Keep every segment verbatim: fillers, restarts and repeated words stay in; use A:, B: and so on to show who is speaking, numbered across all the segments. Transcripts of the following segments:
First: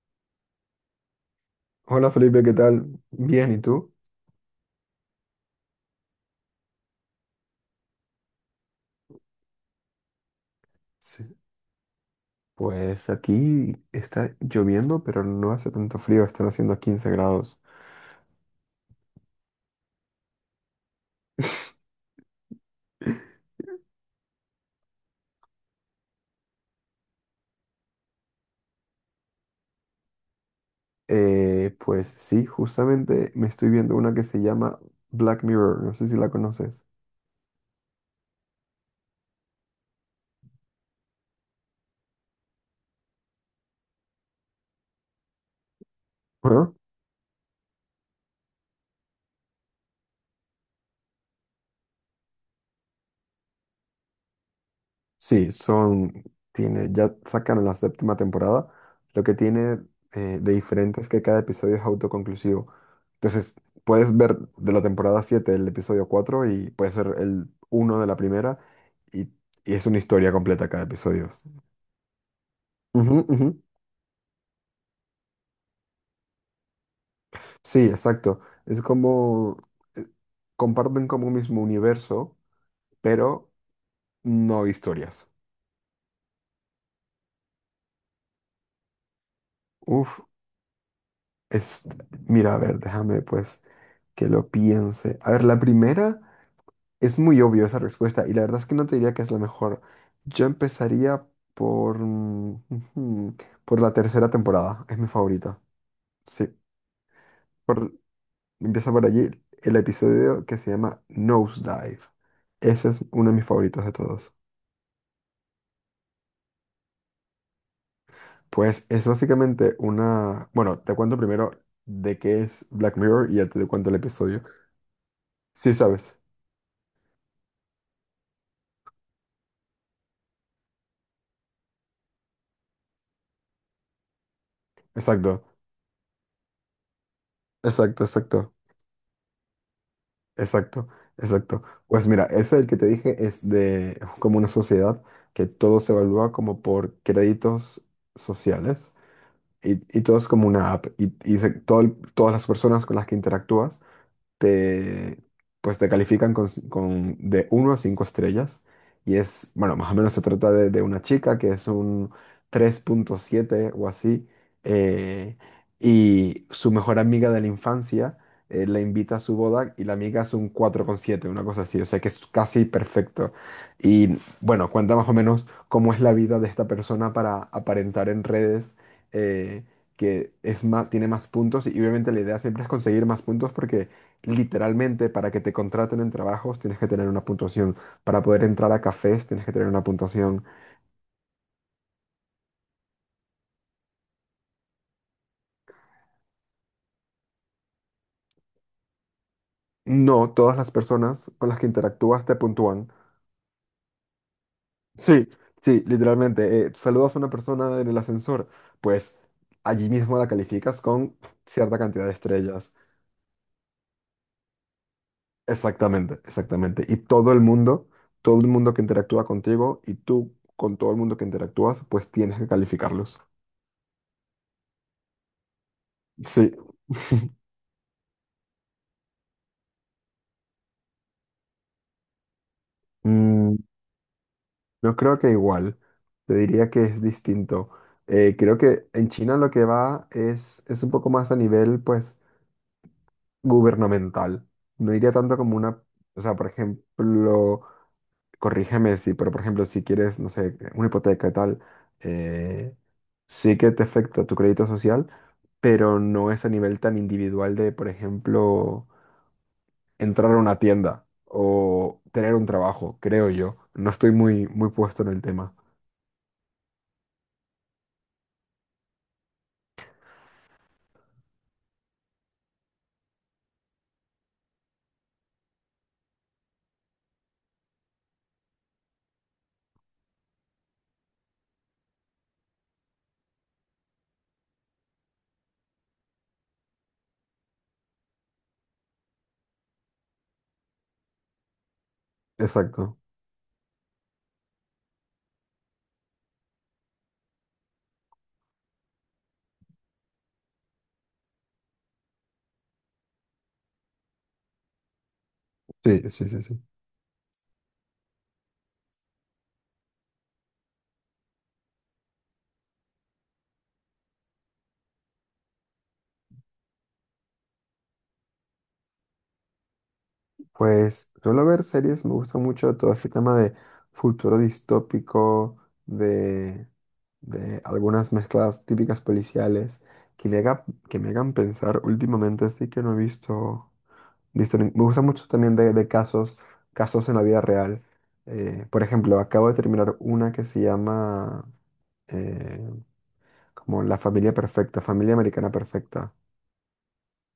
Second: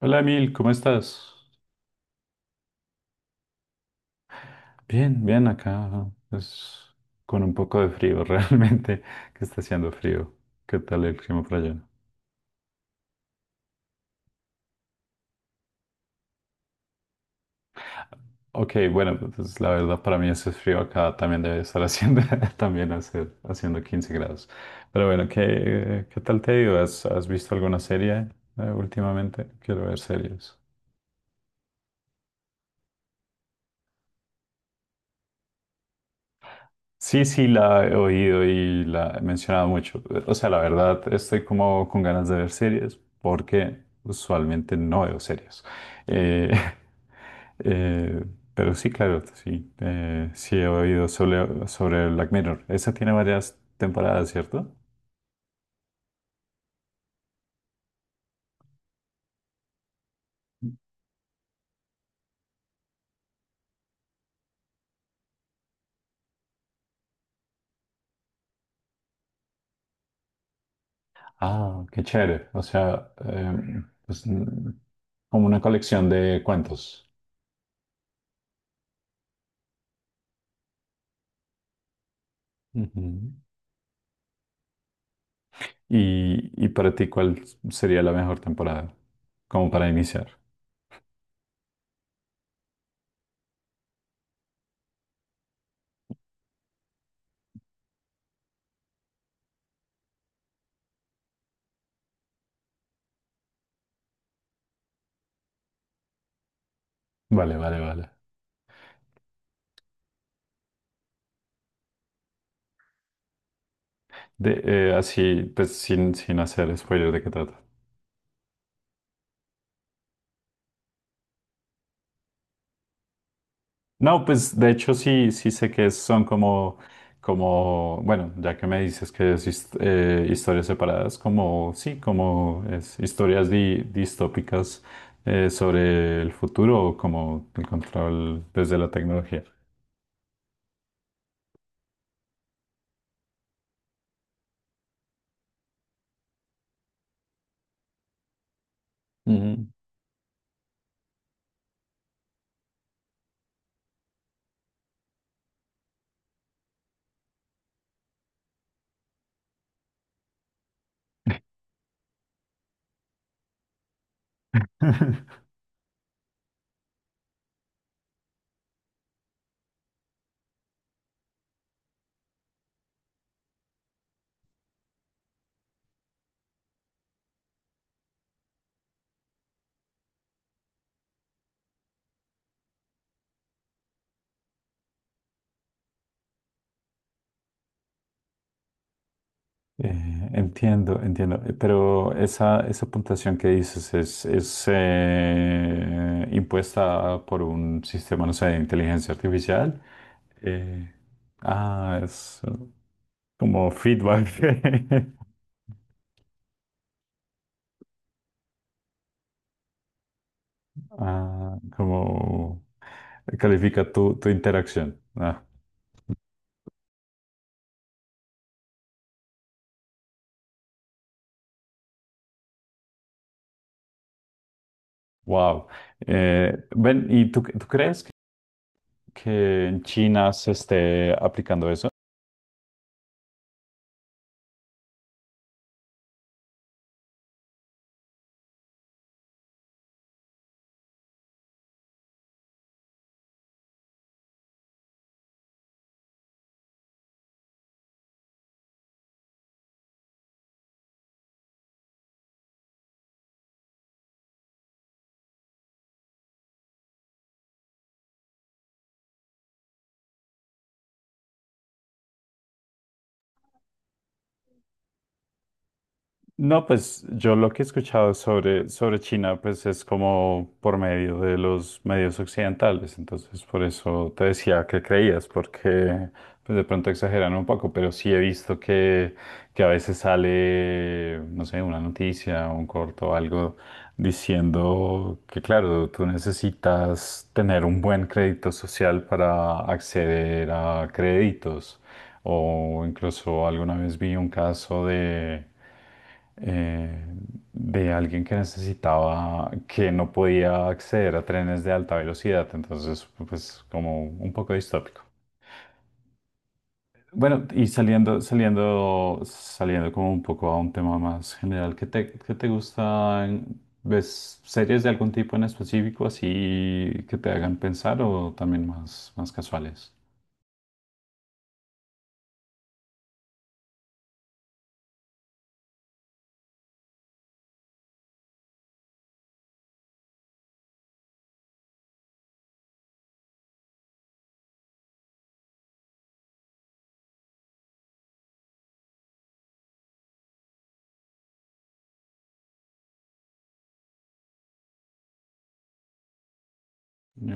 A: Hola Emil, ¿cómo estás?
B: Hola Felipe, ¿qué tal? Bien, ¿y tú?
A: Bien, bien acá. Es con un poco de frío, realmente, que está haciendo frío. ¿Qué tal el
B: Sí.
A: clima por allá?
B: Pues aquí está lloviendo, pero no hace tanto frío, están haciendo quince grados.
A: Ok, bueno, pues la verdad para mí ese frío acá también debe estar haciendo, también hacer, haciendo quince grados. Pero bueno, ¿qué, qué tal te ha ¿Has, has visto alguna serie eh, últimamente? Quiero ver series.
B: Eh, pues sí, justamente me estoy viendo una que se llama Black Mirror, no sé si la conoces.
A: Sí, sí, la he oído y la he mencionado mucho. O sea, la verdad, estoy como con ganas de ver series porque usualmente no veo series. Eh, eh, pero sí, claro, sí. eh, sí he oído sobre, sobre Black Mirror. Esa tiene varias temporadas, ¿cierto?
B: Sí, son, tiene, ya sacaron la séptima temporada. Lo que tiene eh, de diferente es que cada episodio es autoconclusivo. Entonces, puedes ver de la temporada siete el episodio cuatro y puede ser el uno de la primera y, y es una historia completa cada episodio.
A: Ah, qué chévere. O sea,
B: Ujú, ujú.
A: eh, pues, mm, como una colección de cuentos.
B: Sí, exacto. Es como, eh, comparten como un mismo universo,
A: Ujú.
B: pero no historias.
A: Y, y para ti, ¿cuál sería la mejor temporada? Como para
B: Uf,
A: iniciar.
B: es, mira, a ver, déjame pues que lo piense. A ver, la primera... Es muy obvio esa respuesta y la verdad es que no te diría que es la mejor. Yo empezaría por, mm, ujú, por la tercera temporada, es mi favorita. Sí,
A: Vale, vale,
B: por,
A: vale.
B: empieza por allí el episodio que se llama Nosedive. Ese es uno de mis favoritos de todos.
A: De, eh, así, pues sin, sin hacer spoiler de qué trata.
B: Pues es básicamente una... Bueno, te cuento primero de qué es Black Mirror y ya te cuento el
A: No,
B: episodio.
A: pues de hecho sí, sí sé
B: Sí,
A: que
B: sabes.
A: son como, como, bueno, ya que me dices que es his- eh, historias separadas, como, sí, como es historias di- distópicas
B: Exacto,
A: eh, sobre el futuro o como el
B: exacto,
A: control
B: exacto.
A: desde la tecnología.
B: Exacto, exacto. Pues mira, ese el que te dije es de como una sociedad que todo se evalúa como por créditos sociales y, y todo es como una app y, y se- todo el- todas las personas con las que interactúas te, pues te califican con, ci- con de uno a cinco estrellas. Y es, bueno, más o menos se trata de, de una chica que es un tres punto siete o así. eh, y su mejor amiga de la infancia eh, la invita a su boda y la amiga es un cuatro coma siete una cosa así. O sea que es casi perfecto. Y bueno, cuenta más o menos cómo es la vida de esta persona para aparentar en redes. eh, que es más, tiene más puntos y obviamente la idea siempre es conseguir más puntos porque literalmente, para que te contraten en trabajos tienes que tener una puntuación. Para poder entrar a cafés tienes que tener una
A: Eh,
B: puntuación.
A: entiendo, entiendo. Eh, Pero esa, esa puntuación que dices es, es eh, impuesta por un sistema, no sé, de inteligencia artificial.
B: No, todas las
A: Eh,
B: personas con las que
A: ah,
B: interactúas te
A: es
B: puntúan.
A: como feedback.
B: Sí, sí, literalmente. Eh, saludas a una persona en el ascensor, pues allí mismo la calificas con
A: Ah,
B: cierta cantidad de
A: como
B: estrellas.
A: califica tu, tu interacción. Ah,
B: Exactamente, exactamente. Y todo el mundo, todo el mundo que interactúa contigo y tú con todo el mundo que interactúas, pues tienes que calificarlos.
A: wow.
B: Sí.
A: Eh, ven, ¿y tú, tú crees que que en China se esté aplicando eso?
B: Mm. Yo creo que igual, te diría que es distinto. Eh, creo que en China lo que va es, es un poco más a nivel, pues, gubernamental. No diría tanto como una, o sea, por ejemplo, corrígeme si, pero por ejemplo, si quieres, no sé, una hipoteca y tal, eh, sí que te afecta tu crédito social, pero no es a nivel tan individual de, por ejemplo, entrar a una tienda o tener un trabajo, creo yo. No estoy muy, muy puesto en el tema.
A: No, pues yo lo que he escuchado sobre, sobre China, pues es como por medio de los medios occidentales, entonces por eso te decía que creías, porque pues de pronto exageran un poco, pero sí he visto que, que a veces sale, no sé, una noticia, un corto, algo diciendo que claro, tú necesitas tener un buen crédito social para acceder a créditos, o
B: Exacto.
A: incluso alguna vez vi un caso de eh, de alguien que necesitaba, que no podía acceder a trenes de alta velocidad, entonces pues como un poco distópico.
B: Sí, sí, sí, sí.
A: Bueno, y saliendo, saliendo, saliendo como un poco a un tema más general, ¿qué te, qué te gustan? ¿Ves series de algún tipo en específico así que te hagan pensar o también más, más casuales?
B: Pues suelo ver series, me gusta mucho todo este tema de futuro distópico, de, de algunas mezclas típicas policiales que me haga- que me hagan pensar últimamente, así que no he visto, visto ni- me gusta mucho también de, de casos, casos en la vida real. Eh, por ejemplo, acabo de terminar una que se llama eh, como La familia perfecta, familia americana perfecta.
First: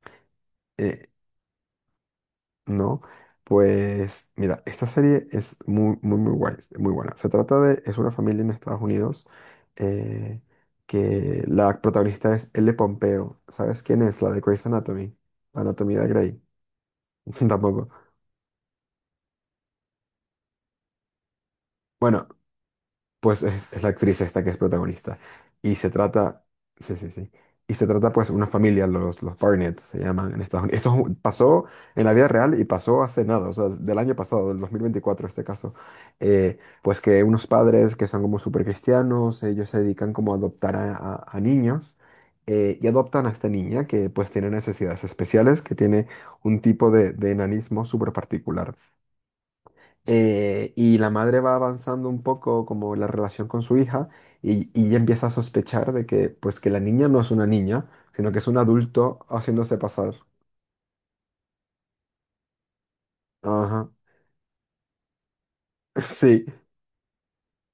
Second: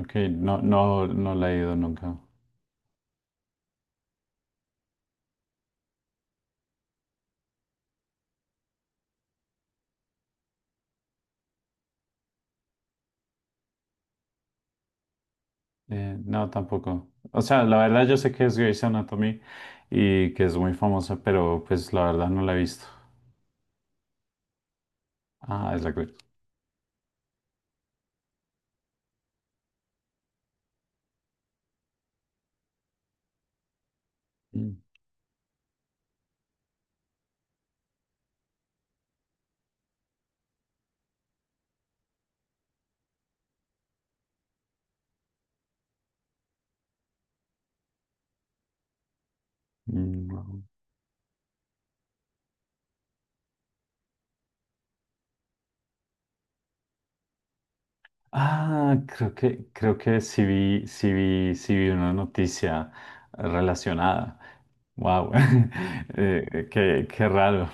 A: Ok, no, no,
B: Eh,
A: no la he ido nunca.
B: No, pues mira, esta serie es muy, muy, muy guay, es muy buena. Se trata de, es una familia en Estados Unidos eh, que la protagonista es Elle Pompeo. ¿Sabes quién es? La de Grey's Anatomy, la Anatomía de
A: Eh,
B: Grey.
A: no, tampoco. O sea, la
B: Tampoco.
A: verdad yo sé que es Grey's Anatomy y que es muy famosa, pero pues la
B: Bueno,
A: verdad no la he visto.
B: pues es, es la actriz esta que es protagonista.
A: Ah,
B: Y
A: es la
B: se
A: Grey.
B: trata, sí, sí, sí. Y se trata pues una familia, los, los Barnett se llaman en Estados Unidos. Esto es un- pasó en la vida real y pasó hace nada, o sea, del año pasado, del
A: Mm,
B: dos mil veinticuatro este caso. Eh, pues que unos padres que son como súper cristianos, ellos se dedican como a adoptar a, a- a niños. Eh, y adoptan a esta niña que pues tiene necesidades especiales, que tiene un tipo de, de enanismo súper particular
A: mm.
B: eh, y la madre va avanzando un poco como la relación con su hija y, y ella empieza a sospechar de que pues que la niña no es una niña, sino que es un
A: Ah,
B: adulto
A: creo que,
B: haciéndose
A: creo
B: pasar.
A: que sí vi, sí vi, sí vi una noticia
B: Ajá,
A: relacionada. Wow.
B: sí.
A: qué, qué raro.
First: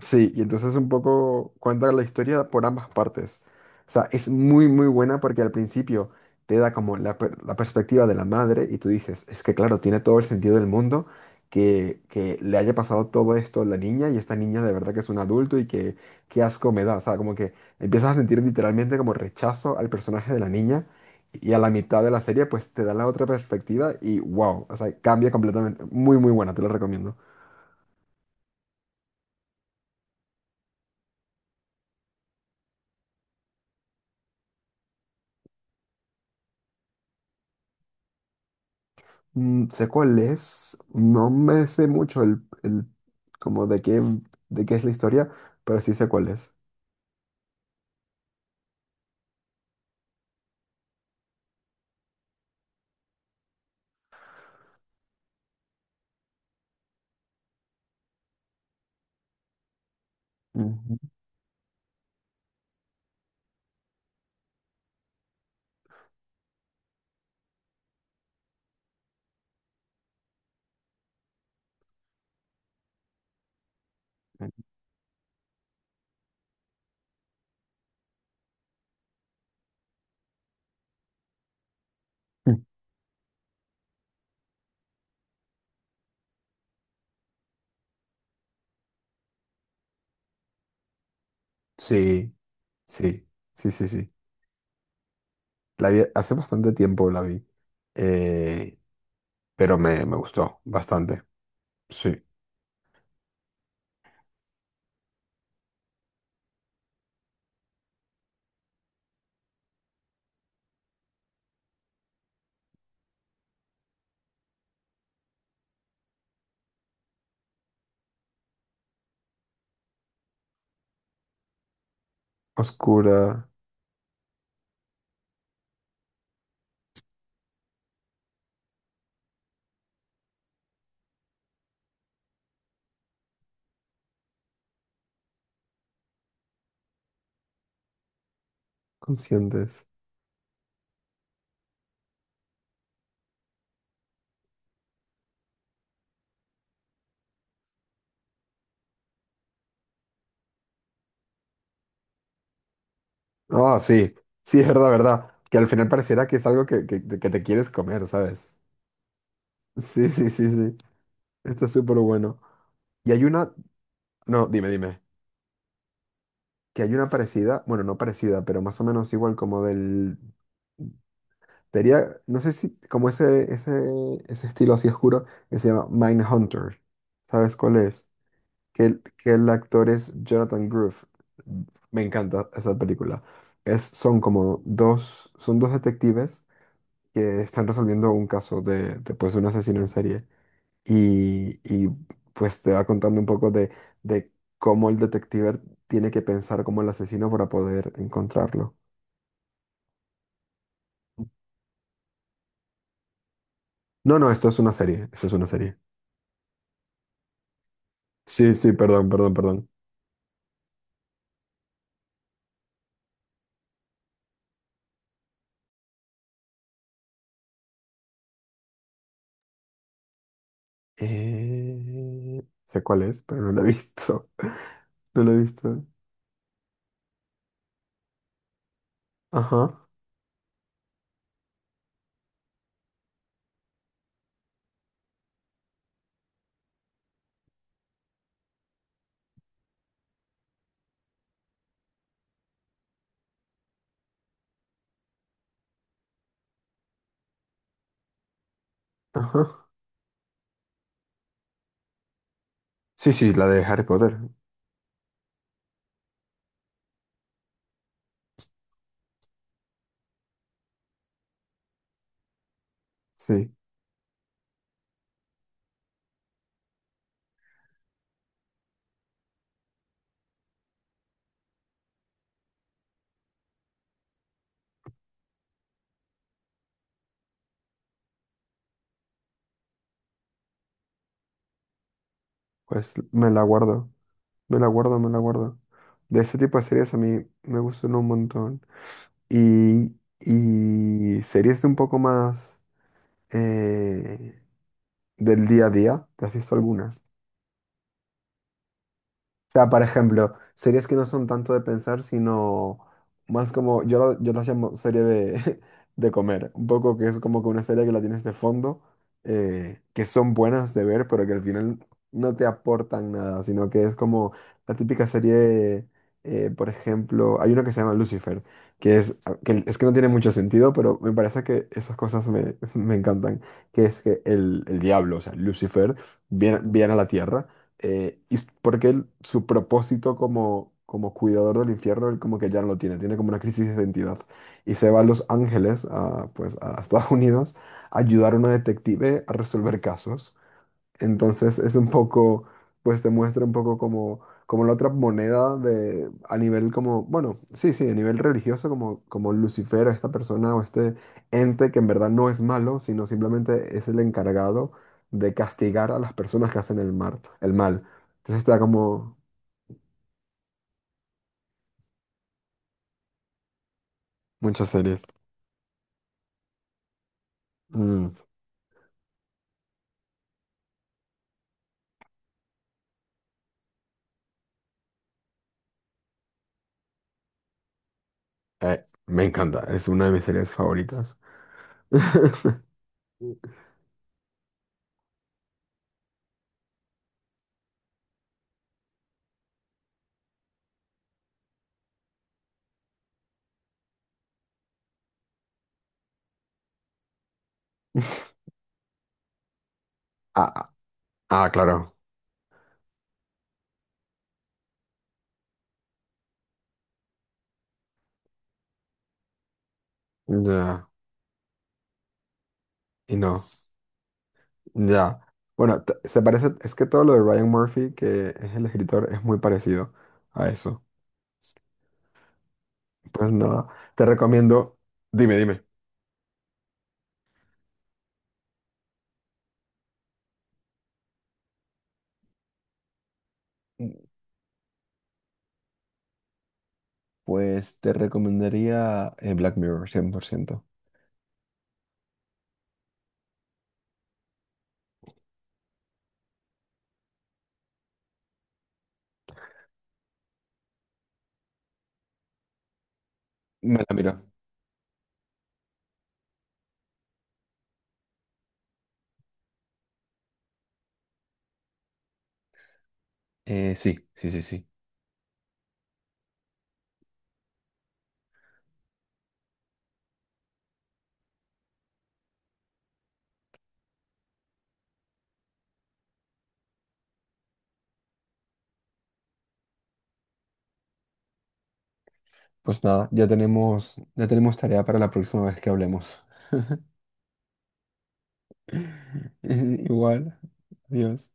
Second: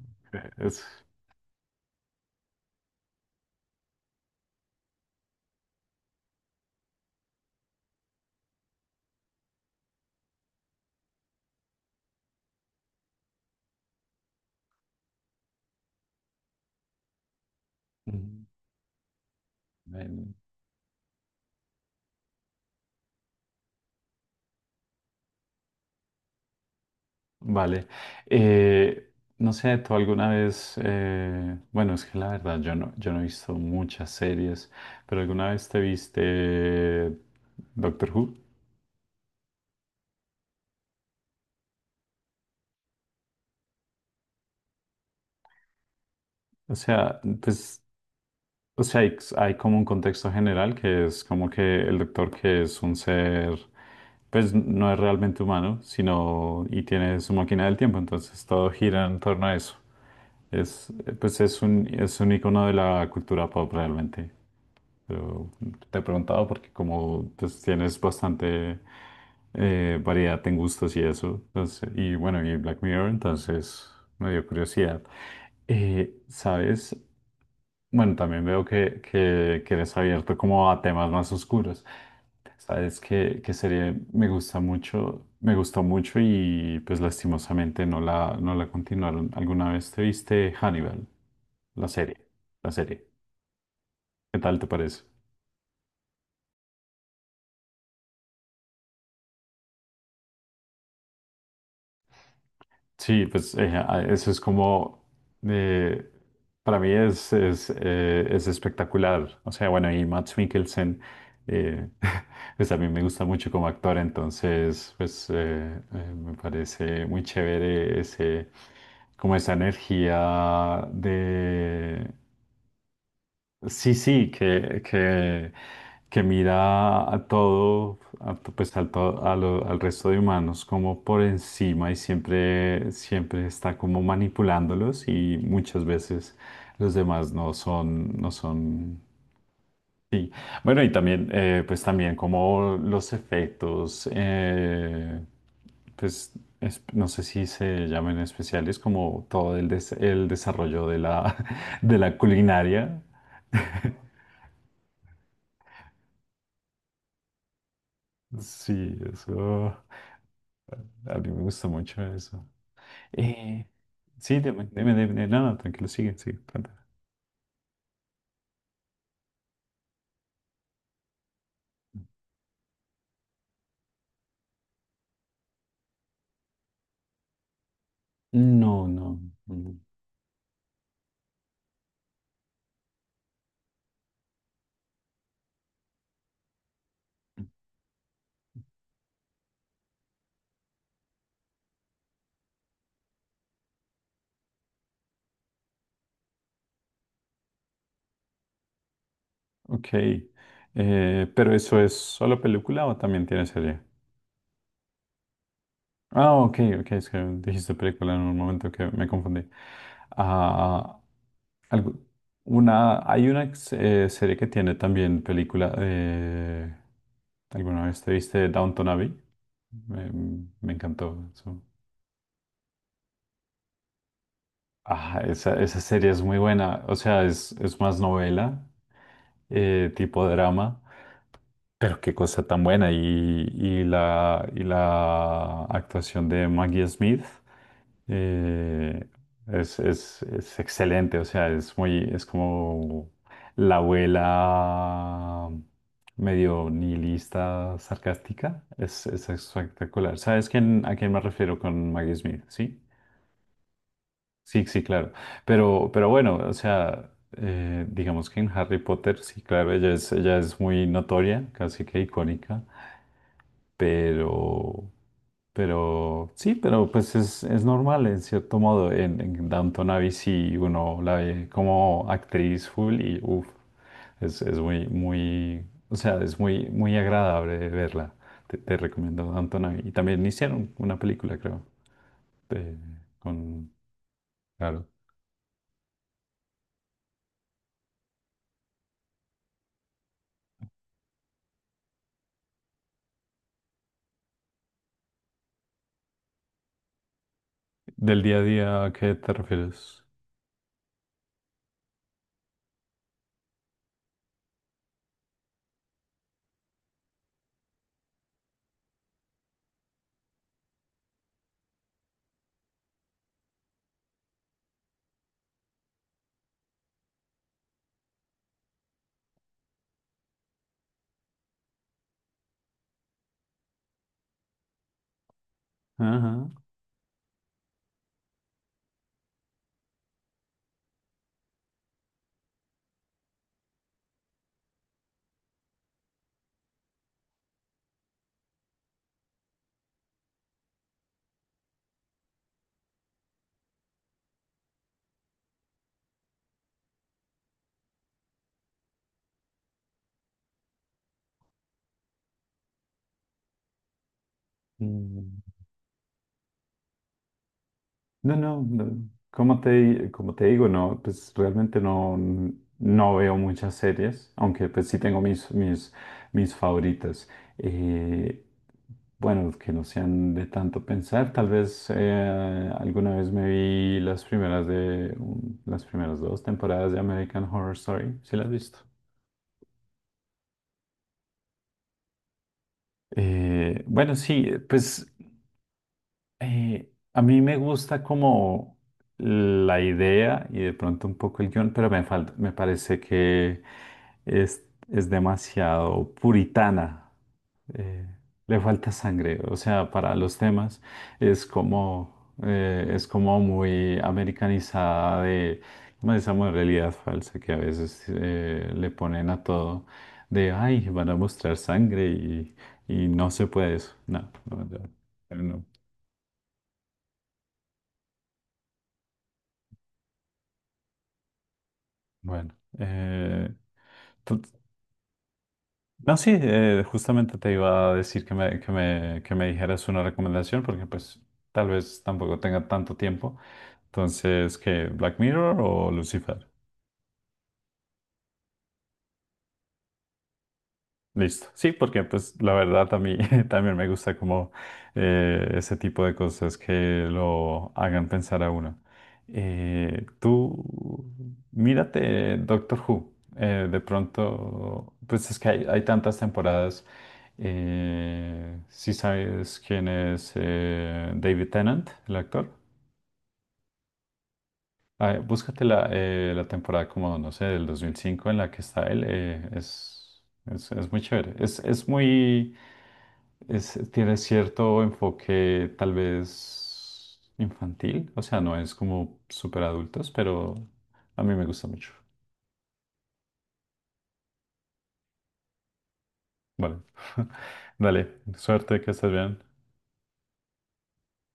B: Sí, y entonces
A: Es-
B: un poco cuenta la historia por ambas partes. O sea, es muy, muy buena porque al principio te da como la, per- la perspectiva de la madre y tú dices, es que claro, tiene todo el sentido del mundo que, que le haya pasado todo esto a la niña y esta niña de verdad que es un adulto y que qué asco me da. O sea, como que empiezas a sentir literalmente como rechazo al personaje
A: Mm.
B: de la niña y a la mitad de la serie pues te da la otra perspectiva y wow, o sea, cambia completamente. Muy, muy buena, te lo recomiendo.
A: Vale. Eh, no sé, tú alguna vez, eh, bueno, es que la verdad yo no, yo no he visto muchas series, pero alguna vez te viste Doctor Who.
B: Mm, sé cuál es, no me sé mucho el, el como de qué, de qué es la historia, pero sí sé cuál es.
A: O sea, pues, o sea, hay, hay como un contexto general que es como que el doctor que es un ser, pues no es realmente humano, sino y tiene su máquina del tiempo, entonces todo gira en torno a eso. Es,
B: Ujú.
A: eh, pues es un, es un icono de la cultura pop realmente. Pero te he preguntado porque como pues, tienes bastante eh, variedad en gustos y eso, entonces, y bueno, y Black Mirror, entonces me dio curiosidad. Eh, ¿sabes? Bueno, también veo que, que, que eres abierto como a temas más oscuros.
B: Mm.
A: ¿Sabes que que serie me gusta mucho? Me gustó mucho y pues lastimosamente no la, no la continuaron. ¿Alguna vez te viste Hannibal? La serie,
B: Sí,
A: la serie.
B: sí, sí, sí, sí.
A: ¿Qué tal te parece?
B: La vi hace bastante tiempo la vi, eh, pero me, me gustó bastante. Sí.
A: Sí, pues eh, a- eso es como, eh, para mí es, es, eh, es espectacular. O sea, bueno, y Mads Mikkelsen, eh, pues a mí me gusta mucho como actor, entonces, pues eh, eh, me parece muy chévere ese, como esa energía.
B: Oscura,
A: Sí, sí, que, que, que mira a todo, a to- pues al, to- a lo- al resto de humanos como por encima y siempre, siempre está como manipulándolos y muchas veces los demás no son, no son.
B: conscientes.
A: Sí, bueno, y también, eh, pues también como los efectos, eh, pues es- no sé si se llaman especiales, como todo el, des- el desarrollo de la, de la culinaria.
B: Ah, sí, sí, es verdad, verdad. Que al final pareciera que es algo que, que, que te quieres comer, ¿sabes?
A: Sí, eso,
B: Sí, sí, sí, sí.
A: a mí me
B: Está
A: gusta
B: súper
A: mucho
B: bueno.
A: eso.
B: Y hay una...
A: Eh, sí,
B: No,
A: dime,
B: dime,
A: dime,
B: dime.
A: dime, no, no, tranquilo, sigue, sigue, cuenta.
B: Que hay una parecida, bueno, no parecida, pero más o menos igual como del... Sería, no sé si, como ese, ese, ese estilo así oscuro que se llama Mindhunter. ¿Sabes cuál es? Que
A: No,
B: el,
A: no,
B: que el
A: no.
B: actor es Jonathan Groff. Me encanta esa película. Es, son como dos, son dos detectives que están resolviendo un caso de, de, pues, un asesino en serie y, y, pues te va contando un poco de, de cómo el detective tiene que pensar como el asesino para poder encontrarlo.
A: Ok. Eh, ¿pero eso es solo película o también tiene serie?
B: No, no, esto es una serie, esto es una serie.
A: Ah, ok, ok. Es que dijiste película en un
B: Sí,
A: momento
B: sí,
A: que me
B: perdón, perdón,
A: confundí.
B: perdón.
A: Ah, algo- una, hay una eh, serie que tiene también película. Eh, ¿alguna vez te viste Downton Abbey? Me, me encantó eso.
B: Eh, sé cuál es, pero no la he visto.
A: Ah,
B: No la he
A: esa, esa
B: visto.
A: serie es muy buena. O sea, es, es más novela,
B: Ajá,
A: eh, tipo drama. Pero qué cosa tan buena. Y, y la, y la actuación de Maggie Smith eh, es, es- es excelente. O sea, es muy, es como la abuela medio nihilista, sarcástica. Es, es
B: ajá.
A: espectacular. ¿Sabes quién, a quién me refiero con Maggie Smith? Sí,
B: Sí, sí, la de Harry Potter.
A: sí, sí, claro. Pero, pero bueno, o sea, eh, digamos que en Harry Potter, sí, claro, ella es, ella es muy notoria, casi que icónica.
B: Sí,
A: Pero, pero sí, pero pues es, es normal en cierto modo. En, en Downton Abbey sí uno la ve como actriz full y uff, es, es muy, muy, o sea, es muy, muy agradable verla. Te, te recomiendo Downton Abbey. Y también hicieron una película, creo, de-
B: pues me la
A: con,
B: guardo, me la
A: claro.
B: guardo, me la guardo. De ese tipo de series a mí me gustan un montón. Y, y series de un poco más... eh, ¿Del día a día? ¿Te has visto alguna?
A: Del día a día, ¿a qué te
B: Sea, por
A: refieres?
B: ejemplo, series que no son tanto de pensar, sino más como, yo, lo- yo las llamo serie de, de comer, un poco que es como que una serie que la tienes de fondo, eh, que son buenas de ver, pero que al final no te aportan nada, sino que es como la típica serie, eh, por ejemplo, hay una que se llama Lucifer, que es ah, que, es que no tiene mucho sentido, pero me parece que esas cosas me, me encantan, que es que el, el diablo, o sea, Lucifer,
A: Ajá.
B: viene, viene a la tierra eh, y s- porque él, su propósito como, como, cuidador del infierno, él como que ya no lo tiene, tiene como una crisis de identidad. Y se va a Los Ángeles, a, pues a Estados Unidos, a ayudar a una detective a resolver casos. Entonces es un poco, pues te muestra un poco como, como la otra moneda de, a nivel como, bueno, sí, sí, a nivel religioso, como, como Lucifer, esta persona o este ente que en verdad no es malo, sino simplemente es el encargado de
A: Mm.
B: castigar a las personas que hacen el mal, el mal.
A: No,
B: Entonces está
A: no, no,
B: como
A: Como te, como te digo, no, pues realmente no, no veo muchas series, aunque
B: muchas
A: pues sí
B: series.
A: tengo mis, mis, mis favoritas.
B: Mm,
A: Eh, bueno, que no sean de tanto pensar, tal vez eh, alguna vez me vi las primeras de, un- las primeras dos temporadas de American Horror Story, ¿sí las has visto?
B: eh, Me encanta, es una de mis series favoritas.
A: Eh, bueno, sí, pues. Eh, a mí me gusta como la idea y de pronto un poco el guión, pero me falta, me parece que es, es demasiado puritana. eh, Le falta sangre, o sea, para los
B: Ah, ah,
A: temas es
B: ah, claro.
A: como, eh, es como muy americanizada de, como esa realidad falsa que a veces eh, le ponen a todo, de, ay,
B: Ya.
A: van a mostrar sangre y, y
B: Y
A: no
B: no.
A: se puede eso. No, no,
B: Ya.
A: no, no.
B: Bueno, t- se parece, es que todo lo de Ryan Murphy, que es el escritor, es muy parecido a eso.
A: Bueno,
B: Pues
A: eh,
B: nada, te
A: tú-
B: recomiendo. Dime, dime.
A: no, sí, eh, justamente te iba a decir que me, que me, que me dijeras una recomendación porque pues tal vez tampoco tenga tanto tiempo. Entonces, ¿qué? ¿Black Mirror o Lucifer?
B: Pues te recomendaría eh, Black Mirror, cien por ciento.
A: Listo. Sí, porque pues la verdad a mí también me gusta como eh, ese tipo de cosas que lo hagan pensar a uno. Eh, tú, mírate Doctor Who. Eh, de
B: Me la miro.
A: pronto, pues es que hay, hay tantas temporadas. Eh, si sabes quién es eh, David Tennant, el actor.
B: Eh, sí, sí, sí, sí.
A: Ah, búscate la, eh, la temporada como, no sé, del dos mil cinco en la que está él. eh, es, es, es muy chévere. Es, es muy es, tiene cierto enfoque tal vez infantil, o sea, no es como súper adultos, pero a mí me gusta mucho.
B: Pues nada, ya tenemos, ya tenemos tarea para la próxima vez que hablemos.
A: Vale, dale, suerte, que estés bien.
B: Igual. Adiós.